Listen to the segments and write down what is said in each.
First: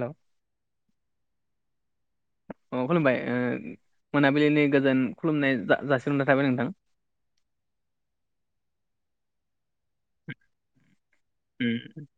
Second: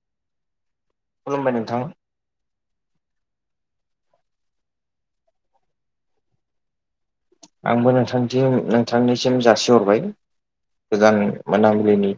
हेल' खुलुमबाय नोंथां। अ खुलुमबाय मोनाबिलिनि गोजोन खुलुमनाय जा जासिहरनाय थाबाय नोंथां। आंबो नोंथांथि नोंथांनिसिम जासिहरबाय गोदान उम मोनाबिलिनि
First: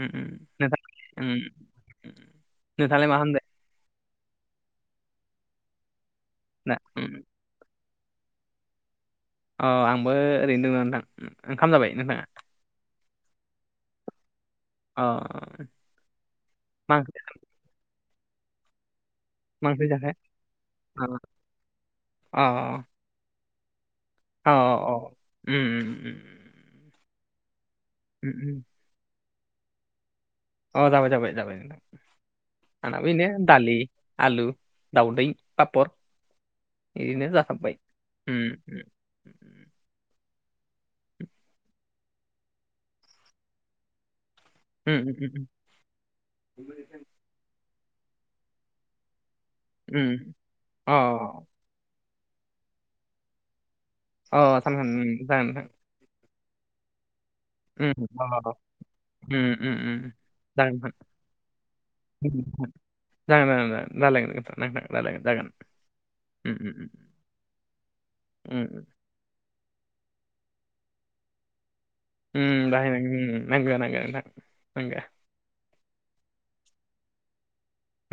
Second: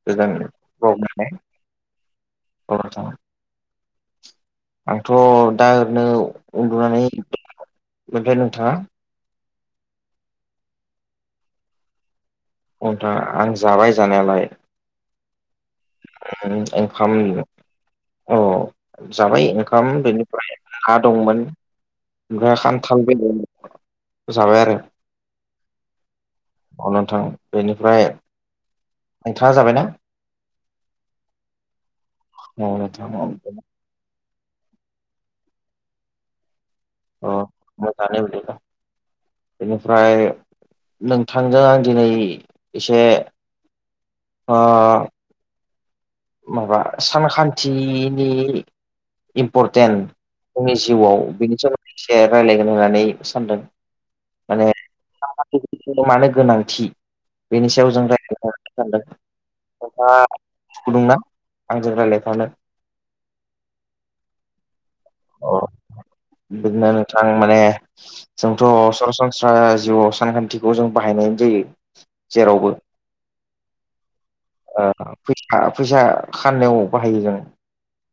उम उम गोजान [unintelligible] नोंथां उम उम। नोंथाङालाय मा खालामदों आंथ' दा ओरैनो दा उन्दुनानै उम। मोनबाय नोंथाङा अ आंबो ओरैनो दं नोंथां ओंखाम जाबाय नोंथाङा? हथाङ आं जाबाय जानायालाय अ मा ओंखाम ओंख्रि औ जाबाय मा ओंख्रि ओंखाम जाखो बेनिफ्राय हा अ दंमोन ओमफ्राय खान्थाल [unintelligible] अ अ अ उम उम अ नोंथां बेनिफ्राय उम उम नोंथाङा जाबाय ना? अ जाबाय जाबाय जाबाय औ आं नोंथां बेनो दालि। आलु दाउदै पपार इदिनो अ जासाबबाय ओमफ्राय नोंथांजों आं दिनै एसे ओ [unintelligible] माबा सानखान्थिनि इम्पर्टेन्ट उम। जोंनि जिउआव अ बेनि सोमोन्दै एसे रायलायगोन होननानै सानदों अ सानखान्थि जागोन नोंथां जोंनो मानो गोनांथि बेनि सायाव उम जों अ रायलायलांनो सानदों उम उम उम नोंथाङा जागोन नोंथां गुदुंना आंजों उम, रायलायफानो नोंथां। जागोन जागोन जालायगोन नोंथां [unintelligible] अ उम उम बिदिनो नोंथां माने जोंथ' उम उम सरासन स्रा जिउआव सानखान्थिखौ जों बाहायनाय जायो जेरावबो उम बाहायनां [unintelligible] नोंगो नोंगो नोंगो नोंथां ओ नोंगो फैसा खानायाव बाहायो जों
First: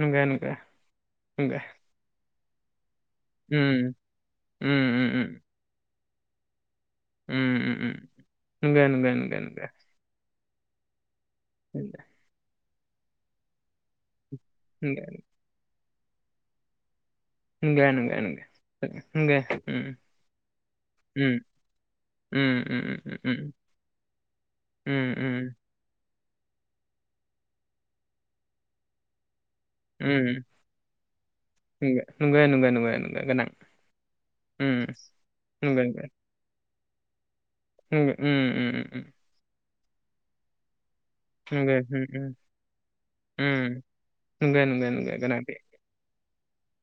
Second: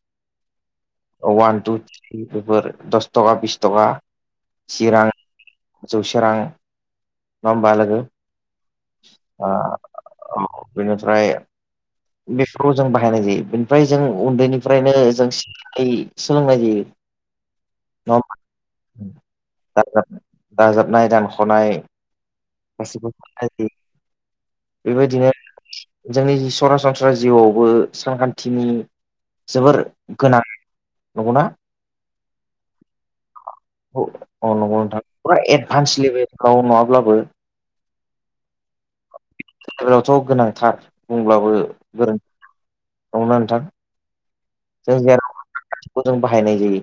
नंगो नंगो नंगो वान टु [unintelligible] दस थका बिस थखा उम जि उम रां उम जौसे रां उम होमबा उम लोगो नोंगो नोंगो नोंगो ओ नोंगो औ बिनिफ्राय [unintelligible] बेफोराव जों बाहायनाय जायो बेनिफ्राय जों उन्दैनिफ्रायनो जों [unintelligible] सोलोंनाय जायो नंगो नंगो नङा नंगो नंगो उम उम होमबा दाजाबनाय दानख'नाय उम उम गासिबो उम उम [unintelligible] उम बेबायदिनो जोंनि सरासनस्रा जिउआवबो सानखान्थिनि जोबोर नोंगो गोनां नंगौना नोंगो नोंगो नोंगो गोनां औ नंगौ उम नोंथां फुरा नंगो एडभान्स नंगो लेभेलाव नङाब्लाबो [unintelligible] [unintelligible] लावथ' गोनांथार बुंब्लाबो नंगो उम गोरोन्थि उम [unintelligible] नंगौ ना नोंथां नोंगो नोंगो नोंगो गोनांथि खौ जों बाहायनाय जायो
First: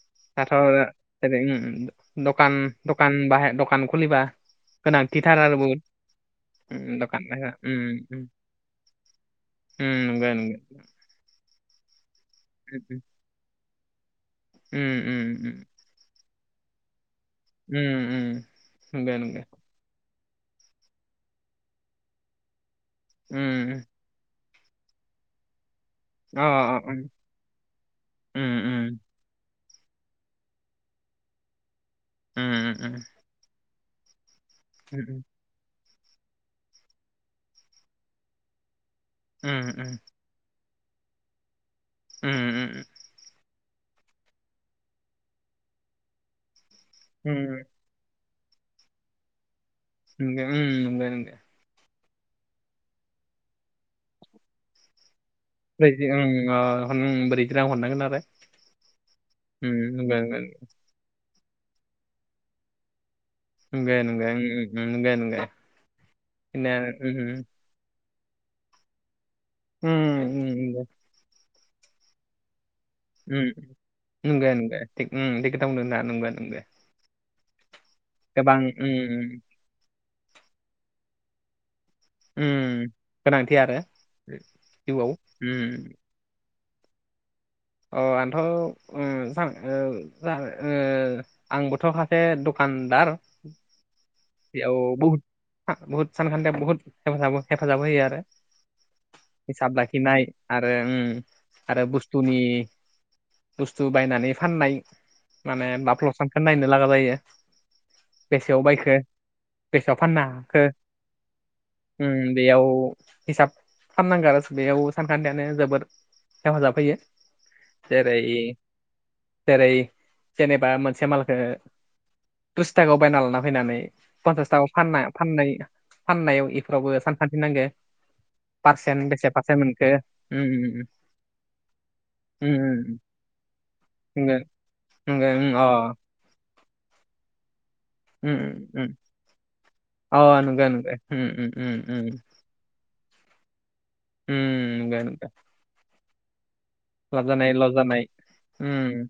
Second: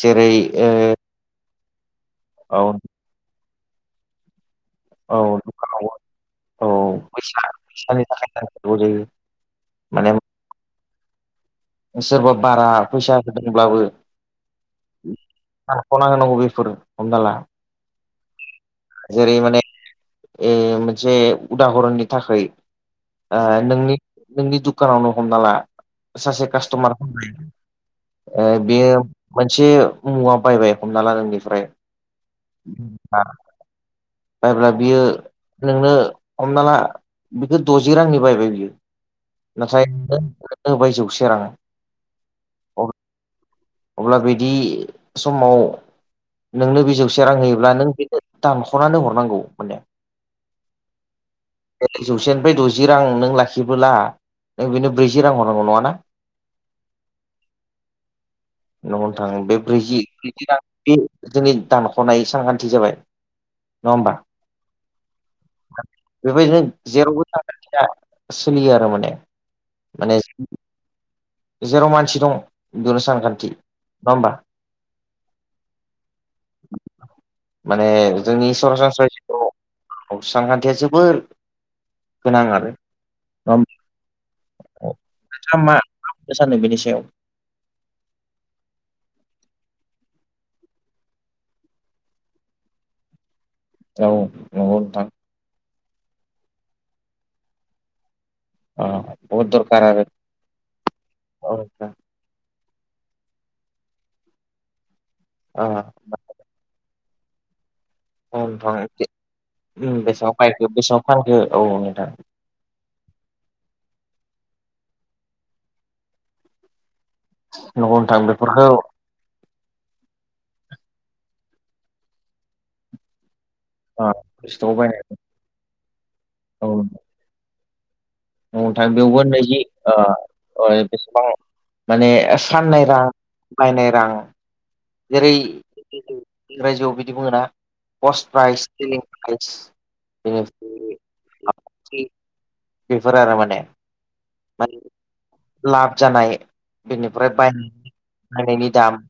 जेरै दाथ' आरो ओरै दखान ओ औ द खान बाहाय दखान खुलिबा गोनांथिथार औ आरो दखानाव औ दखान फैसा फैसानि नांगो थाखाय नांथारगौ जायो माने नंगो नंगो सोरबा बारा फैसा होदोंब्लाबो उम उम खना होनांगौ बेफोर हमना ला उम उम नोंगो जेरै नोंगो माने ए मोनसे उदाहरननि थाखाय उम उम, नोंनि नोंनि दुखानावनो हमना ला अ सासे कास्ट'मार उम [unintelligible] बे उम मोनसे मुवा बायबाय हमना ला नोंनिफ्राय उम उम बायब्ला बियो उम नोंनो हमना ला बिखो द'जि रांनि बायबाय बियो उम नाथाय [unintelligible] होबाय जौसेे रां उम अब्ला अब्ला बिदि समाव नोंनो बि जौ से रां उम होयोब्ला नों बेखौ दानख'नानै हरनांगौ माने नोंगो उम नोंगो नोंगो जौसेनिफ्राय द'जि रां नों लाखिबोला नों बेनो ब्रैजि रां हरनांगौ नङा ना [unintelligible] ब्रैजि रां हरनांगोन आरो नंगौ नोंथां बे उम ब्रैजि नंगौ नंगौ ब्रैजि रां बि जोंनि दानख'नाय सानखान्थि जाबाय नङा नोंगो होमबा नोंगो उम नोंगो नोंगो बेबायदिनो बेनो आरो जेरावबो उम [unintelligible] सोलियो आरो माने माने उम उम दे जेराव मानसि दङ उम नंगो नंगो थिग उम थिग खोथा बुंदो नोंथाङा नंगो नंगो। माने जोंनि सरासनस्राय जिवाव सानखान्थिया जोबोर गोनां आरो उम नङा गोनांथि होमबा? आरो जिउआव नोंथाङा उम मा सानो बिनि सायाव अ आंथ' उम [unintelligible] आंबोथ' सासे दखानदार औ नंगौ बेयाव नोंथां बुहुत बुहुत सानखान्थियाव बुहुत हेफाजाब हेफाजाब होयो आरो। बहुद हिसाब दरखार आरो लाखिनाय आरो उम औ आरो नोंथां बुस तुनि बुस्तु बायनानै फाननाय ओ माने बफ्लस सानखो नायनो लागा जायो औ बेसेयाव नोंथां बायखो बेसेयाव उम फाननो बेसेङाव हाखो बायखो बेसेङाव फानखो औ नोंथां उम बेयाव हिसाब खालामनांगो आरो बेयाव सानखान्थियानो जोबोर हेफाजाब होयो नंगौ जेरै नोंथां बेफोरखौ जेरै जेनेबा मोनसे मालखौ ट्रिस थाखायाव बायना लाना फैनानै ओ फन्सास थाखा स्ट'आव बायनाय फाननो फाननाय फाननायाव इफोरावबो नंगौ सानखान्थि नांगो। औ नोंथां पारसेन्ट बेयावबो बेसे पारसेन्ट नैजि मोनखो ओ ओ उम बेसेबां माने उम साननाय रां बायनाय रां नंगौ जेरै नंगौ इंराजियाव बिदि बुङोना पस्ट प्राइज सेलिं प्राइज औ नंगो नंगो उम उम उम बेफोर आरो माने उम माने नंगो नंगो लाब जानाय लाब बेनिफ्राय बाय जानाय लस जानाय बायनायनि दाम उम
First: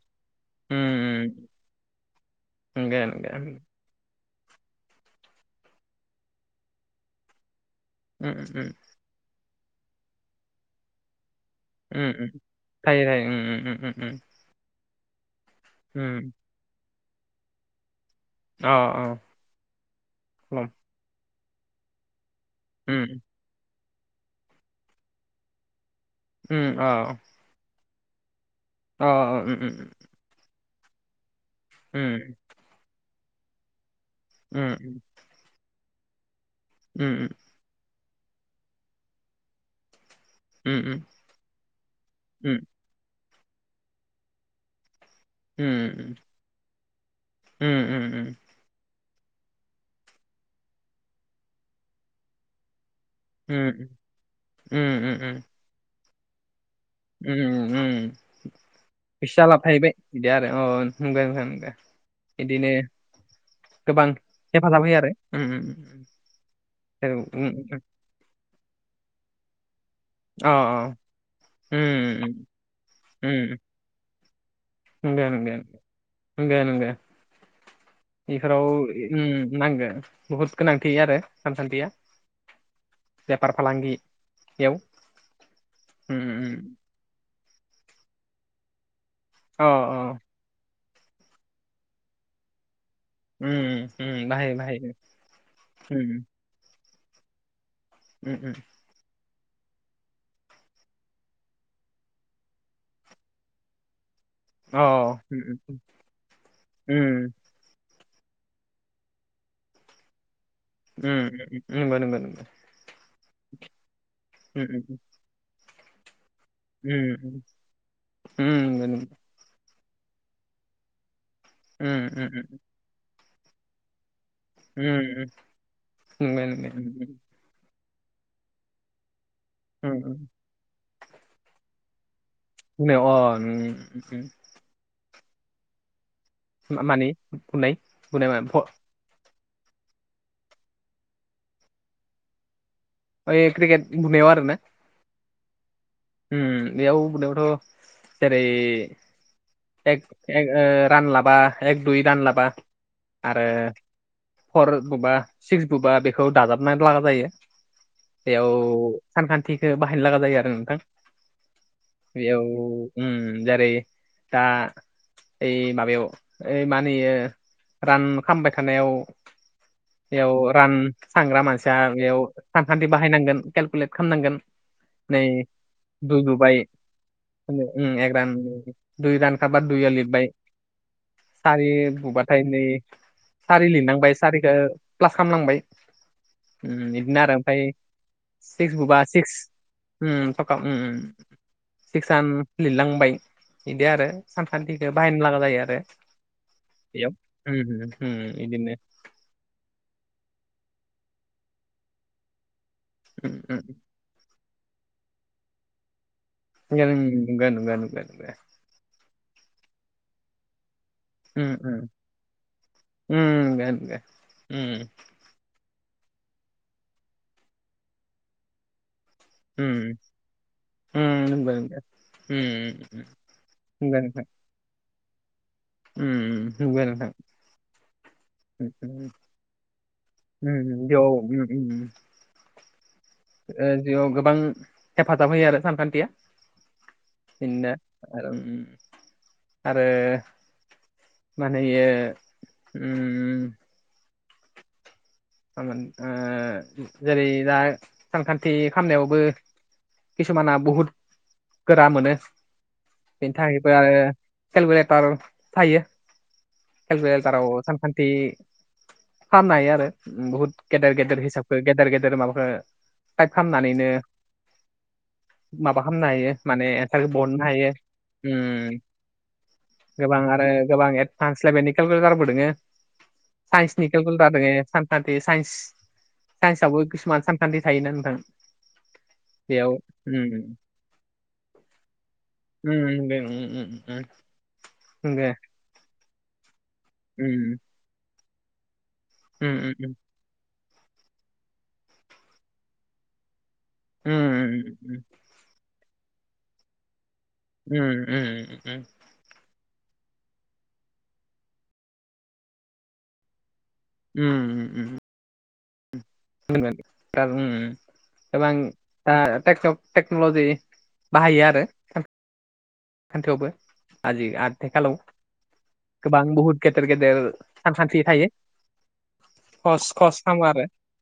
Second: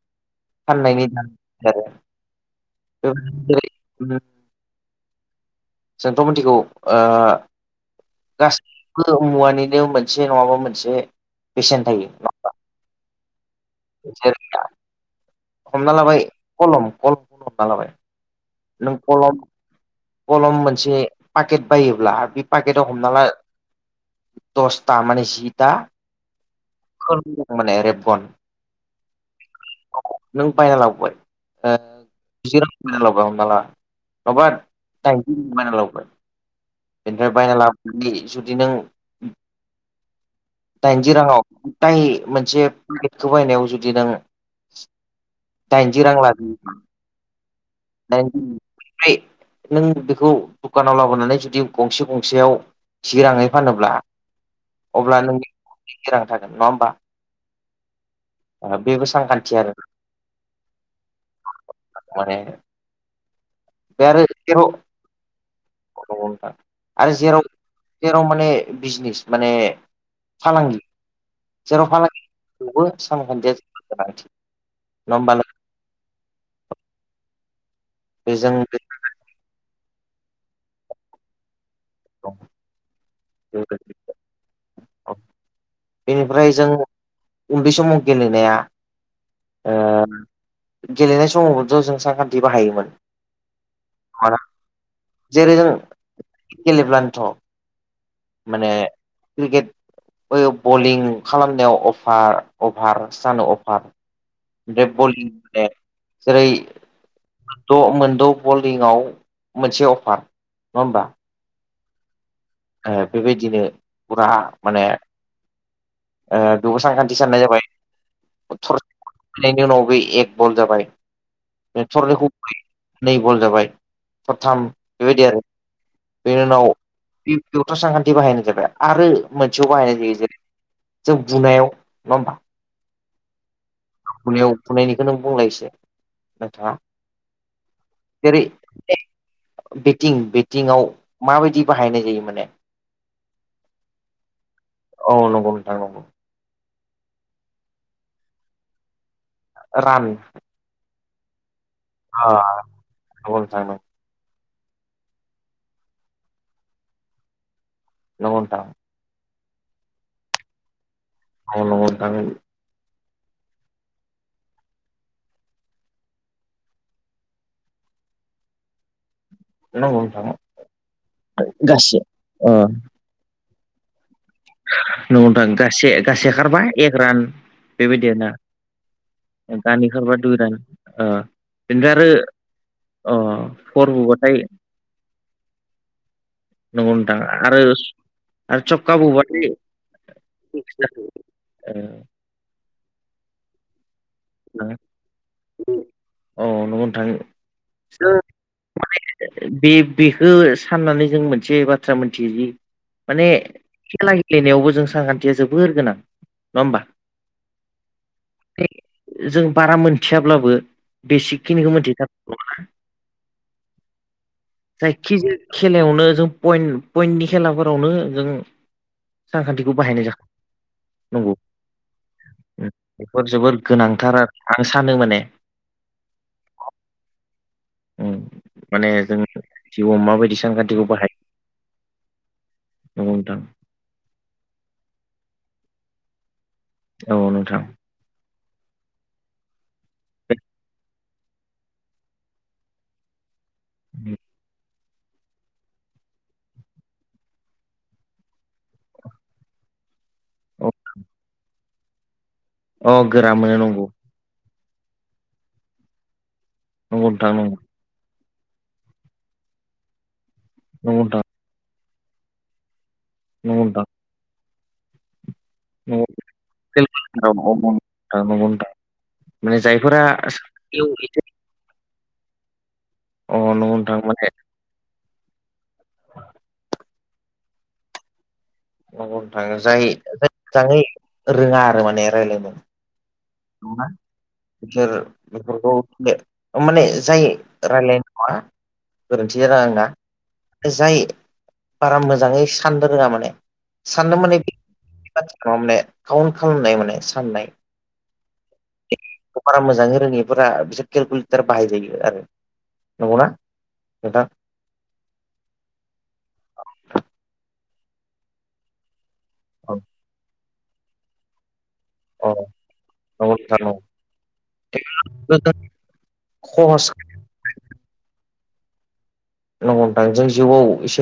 उम फाननायनि दाम आरो नंगो नंगो उम [unintelligible] जोंथ' मिथिगौ ओ उम गासैबो मुवानिनो मोनसे नङाबा मोनसे बेसेन थायो उम उम थायो थायो उम उम उम उम जेरै हमना लाबाय उम कलम कलमखौनो हमना लाबाय अ नों कलम कलम खलम मोनसे पाकेट बायोब्ला बे पाकेटाव हमना उम ला दसथा माने जिथा उम अ खोलोम दं माने रेबगन। अ उम उम उम नों बायना लाबोबाय ओ जेराव बायना लाबोआ हमना ला [unintelligible] उम दाइन होना बायना लाबोबाय उम बेनिफ्राय बायना लाबोनानै जुदि नों उम उम दाइनजि राङाव ताय उम मोनसे पेकेटखौ बायनायाव जुदि नों दाइजि रां उम लाबोयोबा [unintelligible] उम उम दायनजि [unintelligible] फ्राय नों बेखौ दुकानाव लाबोनानै जुदि गंसे गंसेयाव जि राङै फानोब्ला अब्ला उम नोंनि नैजि रां थागोन नङा ओमबा? उम उम बेबो सा एसेया लाब फाबाय बिदि आरो अ नंगो नोंथां नंगो माने इदिनो बे गोबां आरो जेराव हेफाजाब होयो आरो उम उम नंगौ नोंथां आरो औ जेराव उम उम जेराव माने बिजनिस माने अ फालांगि जेराव फालांगि उम बेयावबो सानखान्थिया उम जोबोद गोनांथि। नङा नंगो होमबा नंगो नंगो नंगो बेजों इफोराव उम नांगो बुहुद गोनांथि आरो सानखान्थिया। औ बेफार फालांगियाव। बेनिफ्राय जों उन्दै समाव गेलेनाया अ गेलेनाय समावबोथ' जों सानखान्थि बाहायोमोन ओ ओ बाहायो बाहायो जेरै जों गेलेब्लानोथ' उम माने क्रिकेट बै बलिं खालामनायाव अफार अफार सानो अफार अ बे बलिं उम माने जेरै उम द' मोनद' बलिंआव मोनसे अफार नङा होमबा ओ नंगौ नंगौ नंगौ ओ बेबायदिनो फुरा माने उम बेबो उम सानखान्थि साननाय जाबाय [unintelligible] उम नंगौ नंगौ फैनायनि उनाव बे एक बल जाबाय बे थरनैखौ उम नै बल जाबाय थरथाम उम बेबायदि आरो उम बेनि नंगौ उनाव नंगौ बे [unintelligible] सानखान्थि बाहायनाय जाबाय आरो मोनसेयाव बाहायनाय जायो उम जेरै जों बुनायाव नङा होमबा बुनायाव अ नों बुनायाव बुनायनिखौ नों बुंलायसै मानि बुनाय बुनाय जेरै मा [unintelligible] बेटिं बेटिंआव माबायदि बाहायनाय जायो माने ओ क्रिकेट बुनायाव आरो ना औ नंगौ नोंथां नंगौ ओ बेयाव बुनायावथ' जेरै एक रान एक रान लाबा एक दुइ अ रानलाबा नंगौ आरो नोंथां फर बुबा सिक्स बुबा बेखौ दाजाबनानै लागा जायो नंगौ बेयाव नोंथां सानखान्थिखौ बाहायनो लागा जायो आरो नोंथां औ नंगौ नोंथां बेयाव जेरै दा ओइ माबायाव ओइ मा होनो इयो रान खामबाय थानायाव नंगौ नोंथां बेयाव रान सानग्रा मानसिया गासै बेयाव अ नंगौ सानखान्थि बाहायनांगोन केलकुलेट खालामनांगोन नै नोंथां गासे दुइ गासे बुबाय खारबा एक रान बेबायदि एक आरोना रान रान खारबा दानि दुइयाव खारबा लिरबाय दुइ रान ओ सारि बेनिफ्राय आरो बुबाथाय नै अ सारि फर लिरनांबाय बुबाथाय सारिखौ प्लास खालामनांबाय ओ नंगौ नोंथां बिदिनो आरो ओमफ्राय आरो सिक्स सखखा बुबा सिक्स बुबाथाय ओ थरथाम ओ सिक्स जायो। सिक्सान लिरलांबाय बिदि आरो सानखान्थिखौ बाहायनो लागा जायो आरो ओ औ नंगौ बेयाव नोंथां बिदिनो बे बेखौ साननानै जों मोनसे बाथ्रा मिथियो जि माने उम उम खेला गेलेनायावबो जों सानखान्थिया जोबोर गोनां नङा ओ होमबा नंगौ नंगौ नंगौ जों बारा मोनथियाब्लाबो ओ बेसिकखिनिखौ ओ मोनथिथारगौ नङा। ओ नंगौ नंगौ उम जायखिजाया खेलायावनो जों पइन्ट पइन्टनि खेलाफोरावनो जों सानखान्थिखौ उम बाहायनाय जाखा नंगौ उम बेफोर जोबोर नंगौ नोंथां गोनांथार आरो आं सानो माने उम नंगौ नोंथां माने जोंनि जिउआव माबायदि ओ सानखान्थिखौ बेयाव बाहायो ओ ओ नंगौ नोंथां जिउआव गोबां हेफाजाब होयो आरो सानखान्थिया औ नोंथां बिदिनो आरो आरो माने इयो ओ [inaudible] मोनो जेरै दा सानखान्थि खालामनायावबो किसुमाना बहुद गोरा मोनो। अ गोरा बेनि मोनो थाखायबो नंगौ आरो केलकुलेटार थायो। नंगौ नोंथां केलकुलेताराव नंगौ सानखान्थि खालामनो हायो आरो बहुत गेदेर नंगौ गेदेर नोंथां हिसाब। गेदेर गेदेर माबाखौ साइद नंगौ नोंथां खामनानैनो माबा नंगौ खालामनो हायो। माने औ एनसार बहननो नंगौ हायो। नोंथां नंगौ नोंथां माने जायफोरा गोबां आरो गोबां साख्रियाव एसे एडभान्स लेबेलनि केेलकुलेटारबो दोङो। अ नंगौ साइनसनि नोंथां माने केलकुलेतार दोंङो सा नखान्थि साइन्सआवबो किसुमान सानखान्थि थायोना नोंथां। नंगौ नोथां जाय जाय मोजाङै रोङा आरो माने रायलायनो। उम दे उम उम नंगौना उम। बिसोर बेफोरखौ माने जाय रायलायनाय नङा। गोरोन्थि जादों आंना। जाय बारा मोजाङै साननो रोङा माने। साननो माने बे बाथ्रा माने काउन्ट खालामनाय माने साननाय। उम उम उम बारा मोजाङै रोङिफोरा बिसोर केलकुलेटार बाहायजायो आरो नंगौना? नोंथां उम उम [unintelligible] टेक्न'लजि बाहायो आरो। अ नंगौ सानथायावबो नोंथां आजि आथिखालाव नंगौ गोबां बहुद गेदेर खहस गेदेर सानखान्थि थायो। नंगौ खस नोंथां खस जों खामो आरो। जिउआव एसे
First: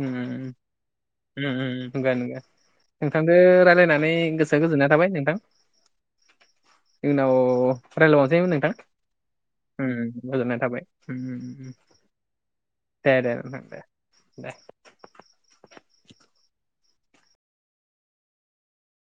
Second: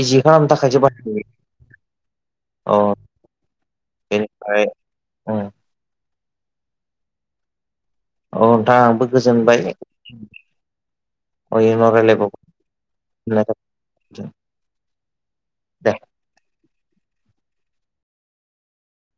ओम इजि खालामनो थाखायसो बाहायो ओम उम उम नोंगो नोंगो। अ नोंथांदो रायलायनानै गोसोआ बेनिफ्राय गोजोननाय थाबाय उम नोंथां। उनाव रायलायबाव'नोसै औ नोंथां आंबो गोजोनबाय ओम गोजोननाय थाबाय ओम ओम। उनाव रायलायबावगोन दे दे होननाय नोंथां दे थाबाय दे। दे